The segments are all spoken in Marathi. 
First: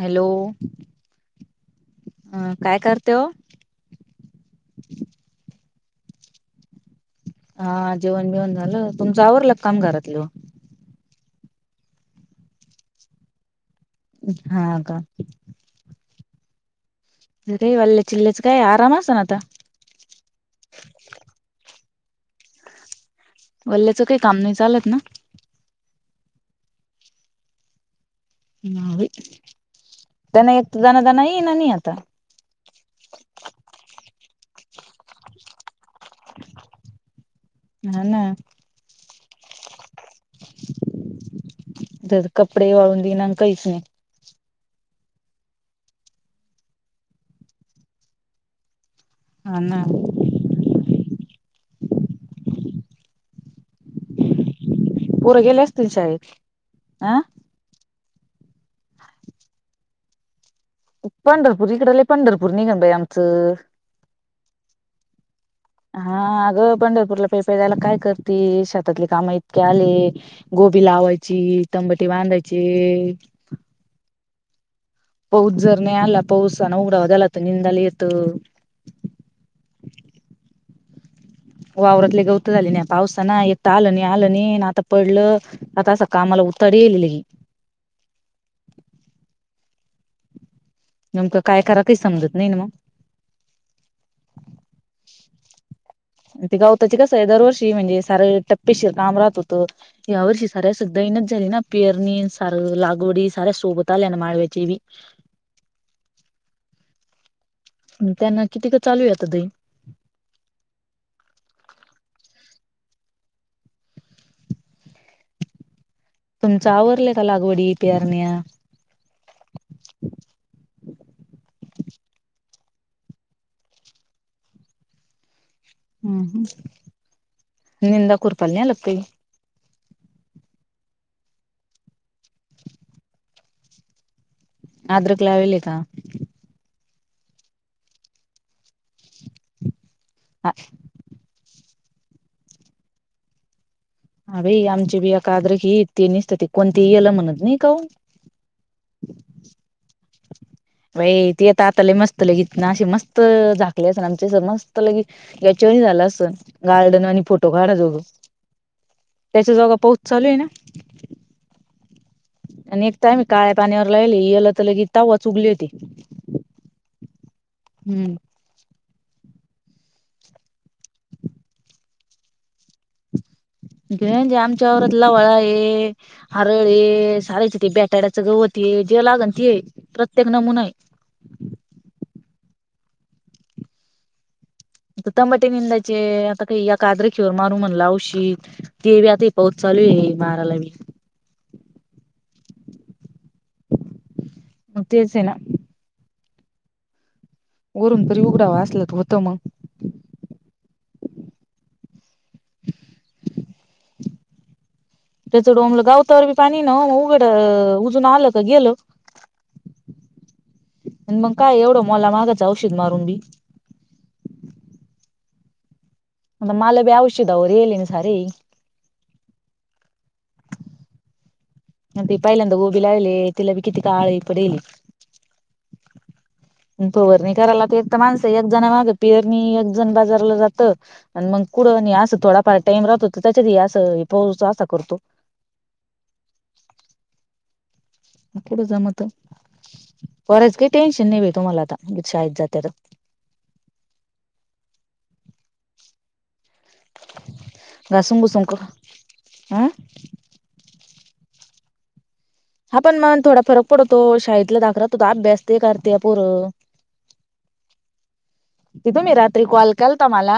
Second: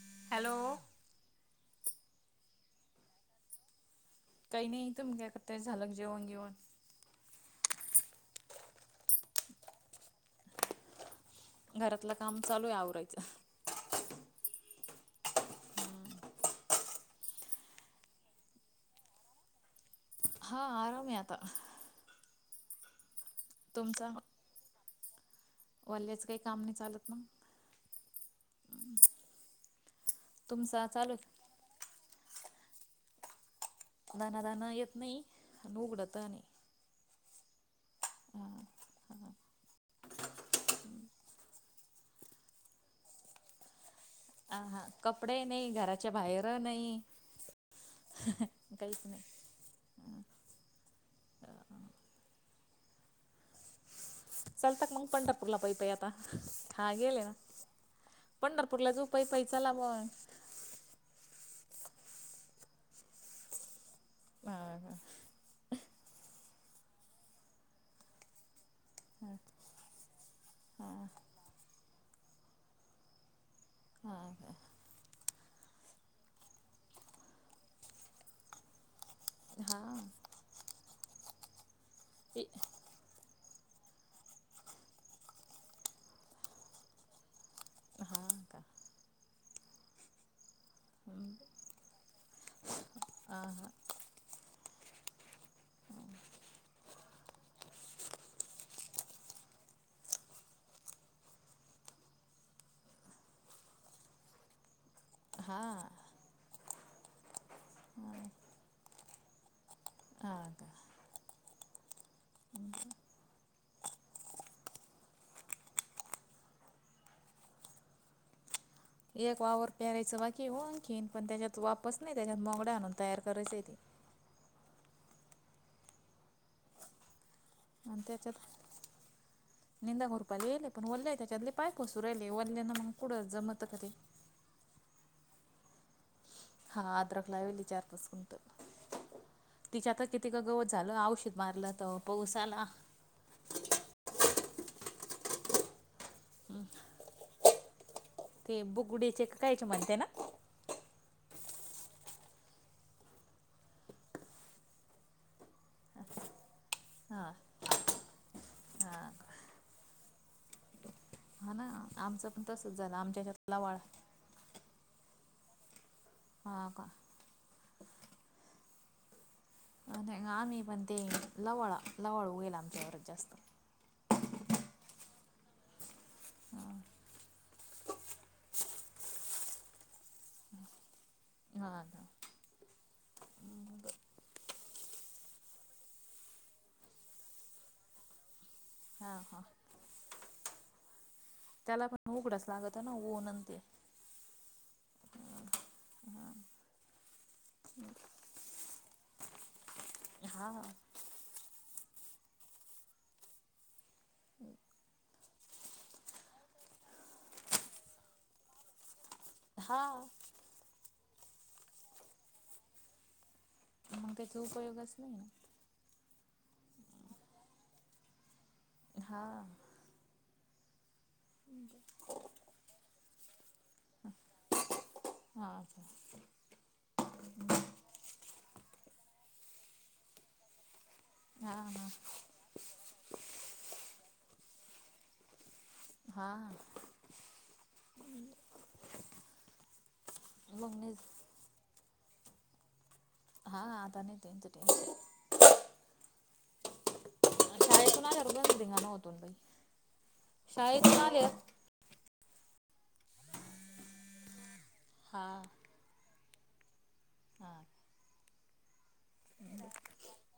हॅलो... हं... काय करतं वो? काही नाई... तुम्ही काय करताय? झालं जेवण बीवण? हा जेवण बिवन झालं, तुमच आवरलं का काम घरातल. घरातलं काम चालू आहे आवरायचं. हा हा का. दे वाले चिल्लेचं काय आराम असेल आता. हा आराम आहे आता. वल्याचं तुमचा काही काम नाही चालत ना वाल्याचं काही काम नाही चालत ना नाही त्यांना येत तुमचा दना चालू दना आहे? ये ना नाही आता दाना दाना येत नाही आणि उघडत नाही ह ना हा. तर कपडे वाळून दिना कैस. अ ह कपडे नाही, घराच्या बाहेर नाही, काहीच नाही. हा ना. [unintelligible] चलता का मग पोरं पंढरपूरला गेले पैय असतील पैय आता शाळेत हा गेले ना. पंढरपूरला जाऊ पैय पैय चला बुवा. पंढरपूर इकडंला पंढरपूर निघण बाय आमचं. हा ह. हा अगं पंढरपूरला पैय पैय जायला काय करती शेतातले काम इतके आले गोबी लावायची तंबाटी बांधायची हा हा. पाऊस जर नाही आला पाऊस ना उघडावर गेला तर निंदा नय येत हा. वावरातले गौत झाले हा ना. पाऊसा ना येता आलं नाही आलं नाही आता पडलं आता असं कामाला उतारी अलेलीये. हो का. नेमकं काय करा ते समजत नाही ना मग. आ हा. ते गावताची कसं हाय दरवर्षी म्हणजे सार टप्पेशीर काम राहत होतं. या वर्षी साऱ्या सुद्धा दैनच झाली ना, पेरणी सार लागवडी साऱ्या सोबत आल्या ना, माळव्याची बी हा. त्यांना किती का चालू हा का. [unintelligible] तुमचं आवरलंय का लागवडी प्यारण्या एक वावर पेरायचं बाकी आहे आणखीन पण त्याच्यात वापच नाही त्याच्यात मोड आणून तयार करायचं आहे तेे हं. अणं तेच्यात निंदा घोरपाले पण वल्ले त्याच्यातले पाय पुसू रायले वल्ल्यांना मग कुठं जमत तरी आद्र क लावेले का? हा अद्रक लावेली चार पाच गुंठ तिच्यात आता किती गवत झालं औषध मारलं तवा पऊस आला. हा बाई आमची बि आद्रक हि तिन्हीच ते कोणती येल म्हणत नाय का हो. ते बुगुडीचे कायचे म्हणते ना. बाई त येत आता ल मस्त लगीत ना अ मस्त झाकले अस ना आम मस्त ल याच्या वानी झाल असं गार्डन आणि हां फोटो काढा जोग. हां त्याच्या जोगा पाऊस चालू आहे ना आमचा आणि एक त मी काळ्या पाण्यावर लाहिले याल तर लगी तवाच उगली होती. ह का हम्म. आम्ही पण ते लवाळा, लवाळ उगेल आमच्या वावरात जास्त. जे म्हणजे आमच्यावरात लवळा आहे. हां हरळे, सारायच ते बेटाड्याचं गवते जे लागन त प्रत्येक नमुना आहे. हा का. मग.. आता टमाटे निंदायचे आता काही या कादरेखीवर मारू म्हणलं औषीध. ते बी हां आता हां पाऊस चालू आहे माराला बी. त्याला पण उघडच लागत ना उन्ह अन ते. म तेच हे ना. हा.. वरून तरी उघडावा असल तर होतं मग. हा.. त्याच डोमलं गावतावर बी पाणी न म उघडं उजून आलं का गेल. हा. आण मग काय एवढं मोला मागाच औषध मारून बी. मग त्याचा उपयोगच नाही ना. मला बी औषीधा वर येल आहे ना सारे. हा. ती पहिल्यांदा गोभी लावली तिला बी किती काळी पडेलये. हां. फवारणी करायला तर एक तर माणसं एक जण माग पिअरणी, एक जण बाजारला जात. मग हा कुठं आणि हा असं थोडाफार टाईम राहतो तर त्याच्यात अस पाऊस असा करतो. हा.. कुठ जमत बराच काही टेन्शन नाही तुम्हाला आता शाळेत जाते तर. हा आता नाही त्यांच टेन्शन. शाळेतून घासून आल्यावर घुसून गंज धिंगाणा होतोन बाई हा शाळेतून आल्यावर हा पण मग थोडा फरक पडतो शाळेतला धाक राहतो तर हा अभ्यास ते करत्या पोर. हा. ते तुम्ही रात्री कॉल केल तर मला,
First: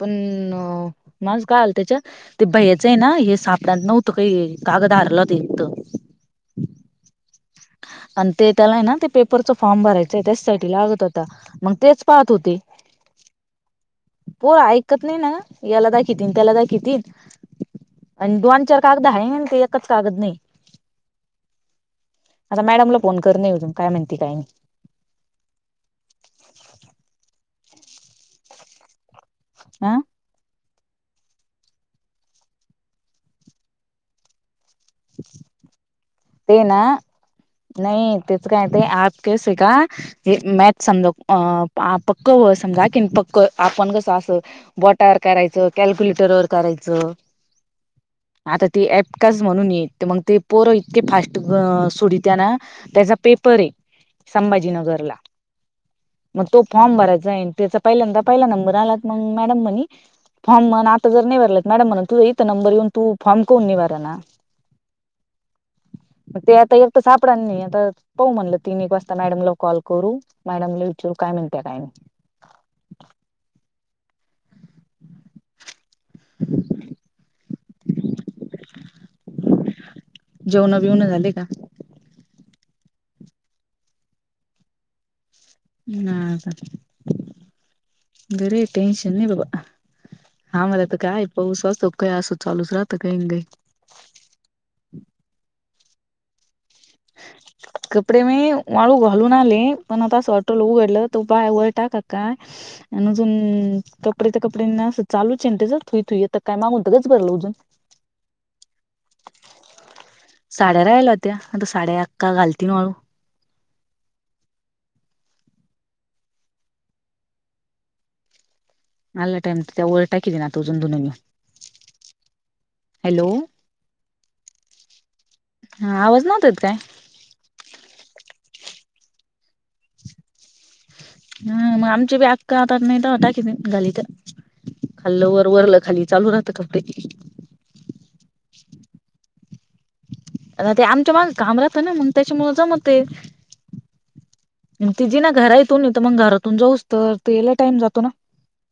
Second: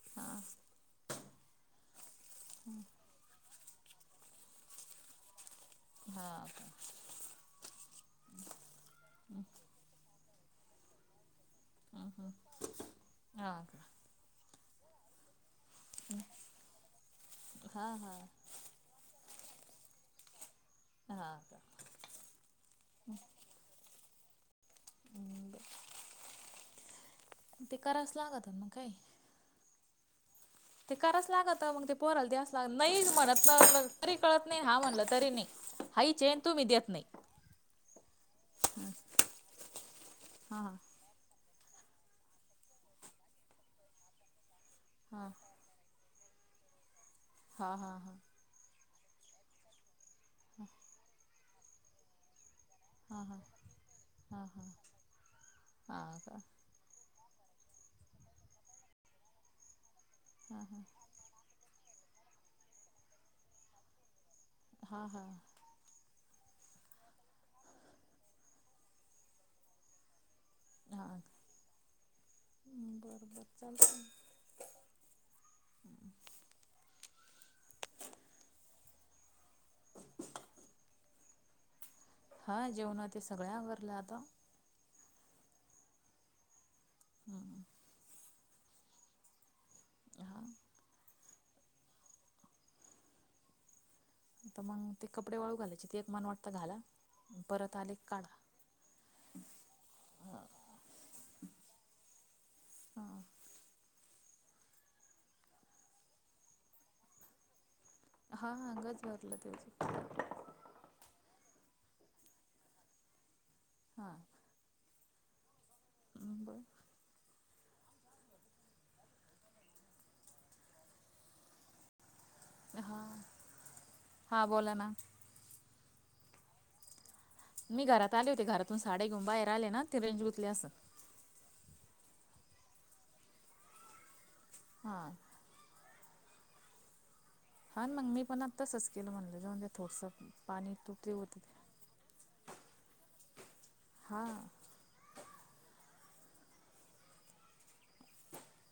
पण माझ काय आल त्याच्यात? ते भयाचं आहे ना हे सापड नव्हतं काही कागद हारलं ते हा.. आणि ते त्याला ना ते पेपरच फॉर्म भरायचं आहे त्याचसाठी लागत होता. मग तेच पाहात होते. हा.. पोर ऐकत नाही ना याला दाखितीन त्याला दाखितीन हा हा अं दोन, चार कागदा हाय ना ते एकच कागद नाही. हां. आता मॅडमला फोन करण आहे अजून काय म्हणती, काय नाही. हम्म. ते कराचं लागत काय. आ? ते कराच लागत मग ते पोरला द्यायचं लाग नाही म्हणत न न तरी कळत नाही हा म्हणलं तरी नाही हाईचे ते तूम्ही ना देत नाही. नाही तेच काय ते आज केस आहे का हे हा मॅथ समज अ पक्क व समजा कीन पक्क आपण कसं असं बोटावर हा. करायचो कॅल्क्युलेटरवर करायचं. हा हा हा. आता ते ऍपकाज म्हणून येत मग ते पोरं इतके फास्ट सोडित्या ना त्याचा हा हा पेपर आहे हा संभाजीनगरला हा हा हा का मग तो फॉर्म भरायचा त्याचा पहिल्यांदा पहिला नंबर आला मग मॅडम म्हणे हा फॉर्म हा. तू जर नाही भरला मॅडम म्हणल तु इथं नंबर येऊन तू फॉम काहून नाही भरणा हा हा. मग ते आता एक तर सापड नाही आता पाहू म्हणलं तीन एक वाजता मॅडमला कॉल करू. मॅडमला हा विचारू काय म्हणतात काय नई. बरं बरं चालत. [inaudible] जेवणा बिवण झाले का? हा जेवण ते सगळ्यां आवरला आता. हा का बरे टेन्शन नाही बाबा. हा. आम्हाला तर काय पाऊस असतो काय असो चालूच राहत काही न काही. तर मग ते कपडे वाळू घालायचे ते मन वाटतं घाला. परत आले कपडे काढा. मी वाळू घालून आले पण आता असं वाटलं उघडलं तो बाय वळ टाका का हा आणि अजून कपडे त कपडे असं चालूच ये ना तेच थुईथुईता काय मागून गच्च भरलं होतं. हा हा गच्च भरलं तेच. साड्या राहिल्या होत्या आता साड्या अक्का घालती वाळू. हा. [inaudible] आला टाइम तर. [unintelligible] हा हा बोला ना. हा आवाज नव्हता येत काय. मी घरात आले होते घरातून साड्या घेऊन बाहेर आले ना ते रेंज गुंतले असन. हा मग आमचे बी अक्का आता नाही टाकी घिलित तर हा. खाल्ल वर. वरलं खाली चालू राहत कपडे. हा मग मी पण आत्ताच केलं म्हणलं जाऊ द्या थोडसं. आल पाणी ते तुटले आमच्या माग होते. काम राहत ना मग त्यांच्यामुळे जमते. हा. ति जिना घराये तुन तर मग घरातून जाऊस तर ते लई टाईम जातो ना.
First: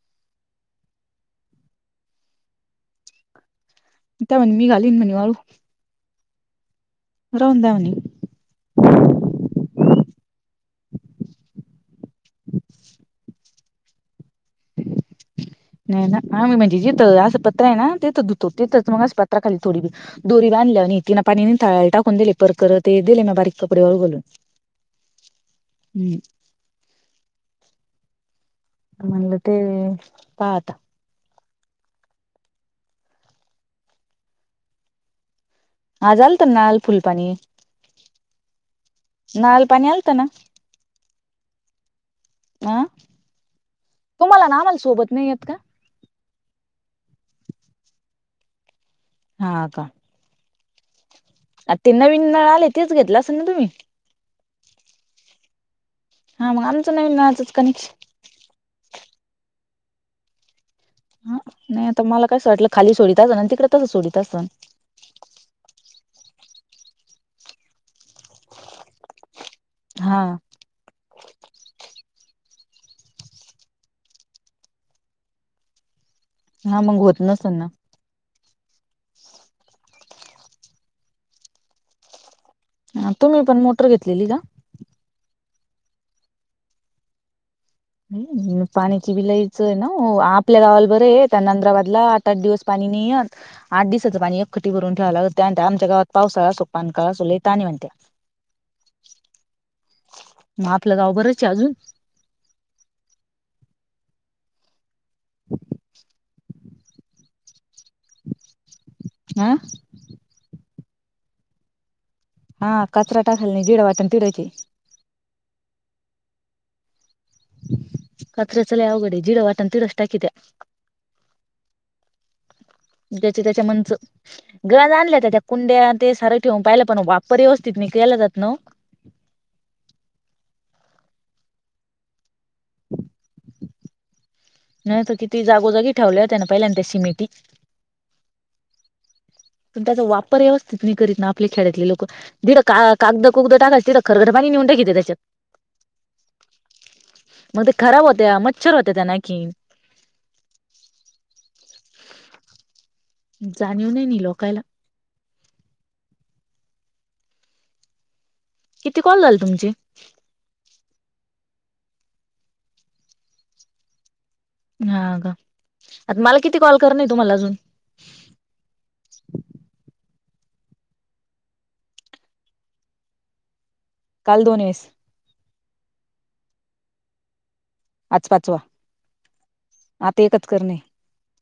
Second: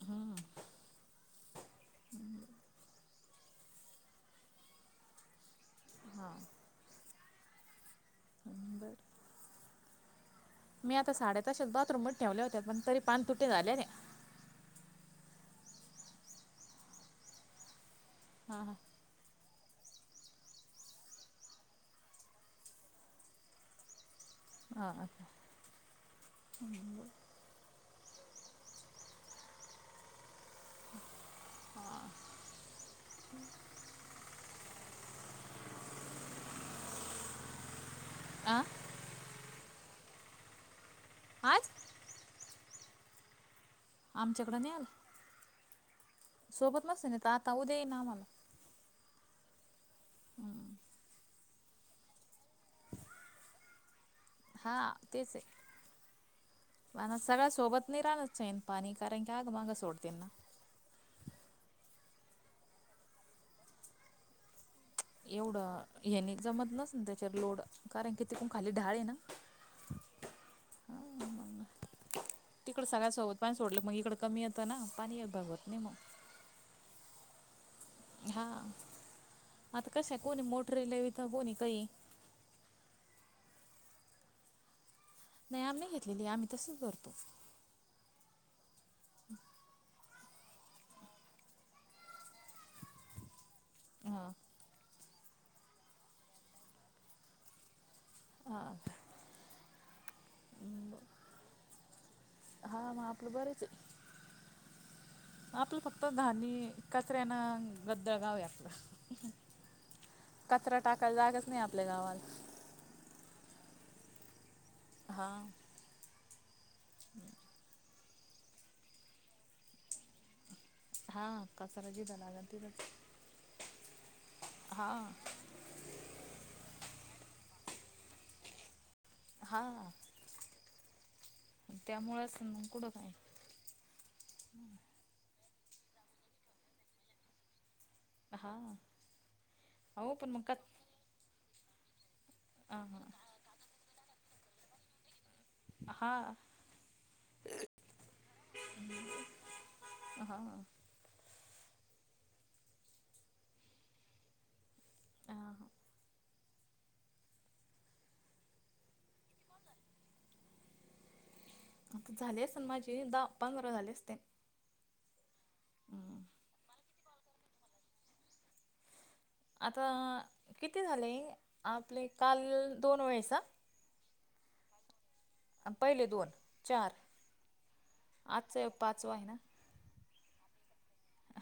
हा. [inaudible] त्या म्हण मी घालीन म्हणे वाळू. हा. राहून द्या म्हणली. बर मी आता साड्या तशाच बाथरूमच ठेवल्या होत्या पण तरी पान तुटे झालेने ते. नाही ना आम्ही म्हणजे जथ असं पत्र आहे ना तेथचधुतो हा तेथच मग असं पत्र खाली थोडी बी. दोरी बांधल्या आणि ति ना पाणी निथळा टाकून दिले परकर ते दिले म बारीक कपडे व घलून. हा हा, हम्म. हम्म-हम्म बोल. म्हणलं ते पाहा आता. हा, आज आलंत ना नळाल फुल पाणी. आ नाल पाणी आलत ना. आज आ तुम्हाला न आमच्याकडं नाही आम्हाल आला सोबत नाई येत का? सोबत नसेन त आका उद्या येईन आम्हाला. हा का, आ ते नवीन नळ आले तेच घेतलं असे ना तुम्ही. हा तेच आहे हा मग आमचं नवीन पण सगळ्या नळाचंच कनेक्शन सोबत नाही राहणार चैन. पाणी कारण की आग मांगा सोडतेन ना. हा नाही आता मला कसं वाटलं खाली सोडीत असन आणि तिकडे तसं सोडत असन. एवढं ह्याने जमत नसल त्याच्यार लोड कारण की ते कोण खाली ढाळे हे ना. हा, तिकडं सगळ्या सोबत पाणी सोडलं मग इकडं कमी येतं ना पाणी हे भगवत नाही म. ना मग घोत नसलं ना. हा आता कशा कोणी मोटरी लावीता कोणी काही. हां तुम्ही पण मोटर घेतलेली का? नाही आम नई घेतलेली आम्ही तसंच भरतो. अंहं पाण्याची बि लईचये ना वो आपल्या गावाला बरंये त्या नंद्राबादला. ताठ दिवस पाणी नाही यात. आठ दिसचं हां पाणी एकख्खटी भरून ठेवा लागत त्या म्हंत्या आमच्या गावात पावसाळा असो पानकाळा असो लई ताण ए म्हणत्या. हा काय. म आपलं गाव बरंचे अजून. हां म आपलं बरंचे हाय. आपलं फक्त घाणी कचऱ्यान अन गद्दा गाव आहे आपलं. हा कचरा टाकायला जागाच नाही आपल्या गावााल. हा कचरा टाकाल नाही जिढ वाटल तिढचंये. हा, [inaudible] कचऱ्याच लई अवघडे जीढ वाटन तीढच टाकीत्या. हां कचरा जीढ लागल तीढच. ज्याच्या त्याच्या मनचं गद आणल्या त्या. कुंड्यांन ते सारं ठेवून पाहिलं पण वाप्पर यवस्थित नाही केला जात ना वो. हा, त्यामुळेंच मग कुढ काय. नाही आता किती जागोजागी ठेवल्या होत्या ना पहिल्यान त्या सिमिटी. हा, पण त्याचा वापर यवस्थित नई करीत ना आपले खेड्यातले लोक दिढ हां का-कागद. कुगदं टाकायल तीढ खरकट पाणी निवुन टाकीत्या त्याच्यात. हां म ते खराब होत्या मच्छर होत्या त्यान आंखी. हां. जाणीव नई नी लोकायला. आ ह किती कॉल झाल तुमचे? आता झाले असेन माझे दा पंधरा झाले असतीन. हां गा आत माला किती कॉल करनय तुम्हाला अजून? आता किती झाले? आपले काल दोन वेळेस आ काल दोन वेळेस अनं पहिले दोन चार आज आजच पाचवा ह्यो पाचवा आय ना आता एकच करणे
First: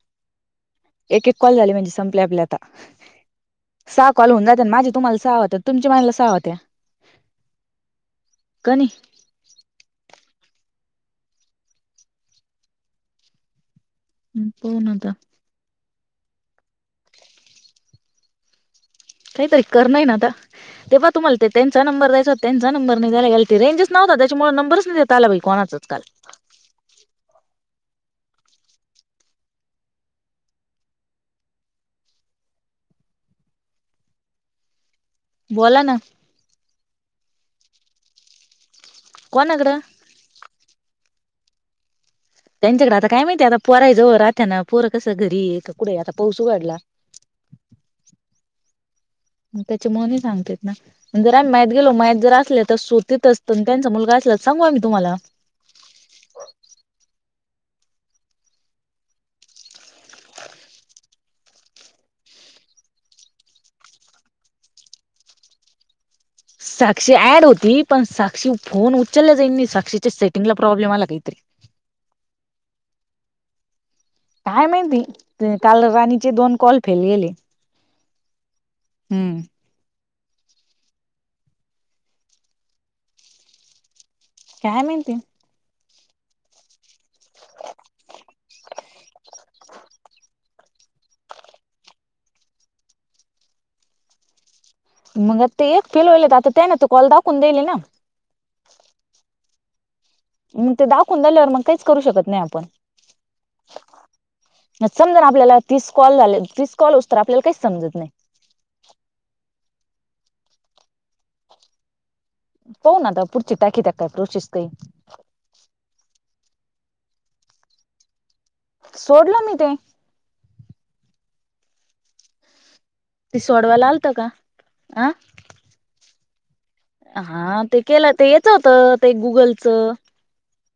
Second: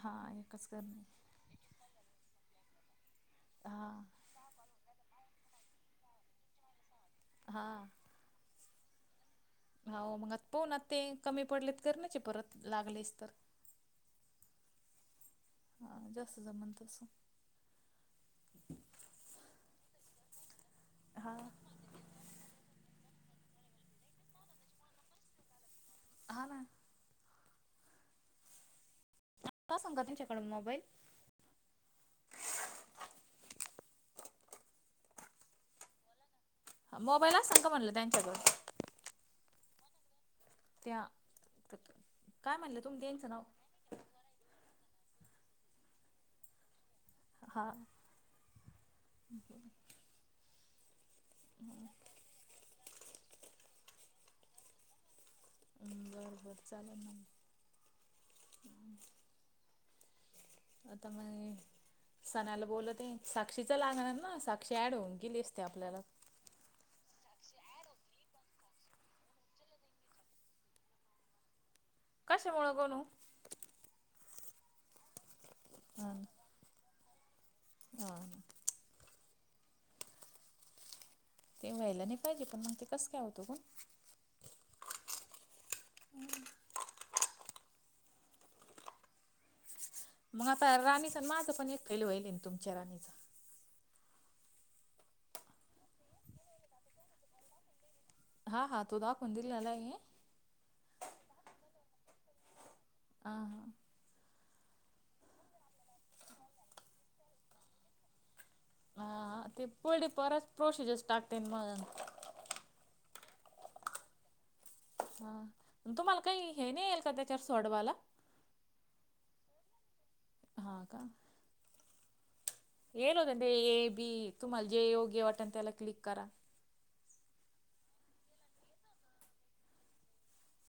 हा एकच करनय एक एक कॉल झाले म्हणजे संपले आपले आता हां सहा कॉल होऊन जात्यानं माझे तुम्हाला सहा त तुमचे मायला सहा होत्या हा- कणी हाव मंग आत पहूंनात ते कमी पडलेत करणचे ये परत लागलेच तर हं पहून न आता हा जास्त जमण तस काहीतरी करन ये ना आता ते पा हां तुम्हाला ते तें चा नंबर द्यायचा होत त्यांचा नंबर नाही द्यायला घ्यायला ते रेंजच नव्हता त्याच्यामुळे नंबरच नाही देता आला बाई कोणाचाच काल हा ना तासनच्याकड मोबाईल बोला ना मोबाईल आसन का म्हणलं त्यांच्याकड कोणाकड? त्या काय म्हणला त्यांच्याकडे तुम्ही आता काय त्यांच नाव माहिती आता पोराय जवळ राहत्या ना पोर कसं घरी ये का कुड ये आता पाऊस उघाडला. हा मं त्याच्यामुळं नाय सांगता येत ना पण जर आम्ही मळ्यात गेलो मळ्यात जर असल्याच त्या सोतीत असत न त्यांचां मुलगा असला त सांगू आम्ही तुम्हाला बरं बरं चालल ना म हं आता माये सणाला बोलते साक्षीच लागणार न, साक्षी ॲड होऊन गेली असती आपल्याला साक्षी ऍड होती पण साक्षी फोन उचलल्या जाईन नाई साक्षीच्या सेटिंगला प्रॉब्लेम आला काहीतरी कशामुळं कमून ओ काय माहिती ते काल राणीचे दोन कॉल फेल गेले. आ ना हम्म ते व्हायला नाय पाहिजे पण मंग ते कसं काय होतो पण काय माहिती [unintelligible] [inaudible] मंग आता राणीचं माझं पण एक फेल वहिलेन तुमच्या राणीचं मंग आता ते एक फेल व्हायले आता त्या न त कॉल दाखवून देयले ना हा हा तो दाखवून दिलेला ये. मग ते दाखवून झाल्यावर मग काहीच करू शकत नाही आपण. ह, हा. समजा ना आपल्याला तीस कॉल झाले, तीस कॉल हुसतर आपल्याला काहीच समजत नाही. हाहा ते, पर्ढ परत प्रोसिजर टाकस्तेण मग. हो ना आता पुढची टाकी टाकाय प्रोसेस काही. हा, तुम्हाला काही हे नाही आलं का त्याच्यावर सोडवाला. सोडलं मी ते. हां का. केल ती होतं ए, सोडवायला आलत बी का तुम्हाला जे अ योगी वाटन त्याला क्लिक करा. हा ते केलं ते याच होतं ते गुगलचं.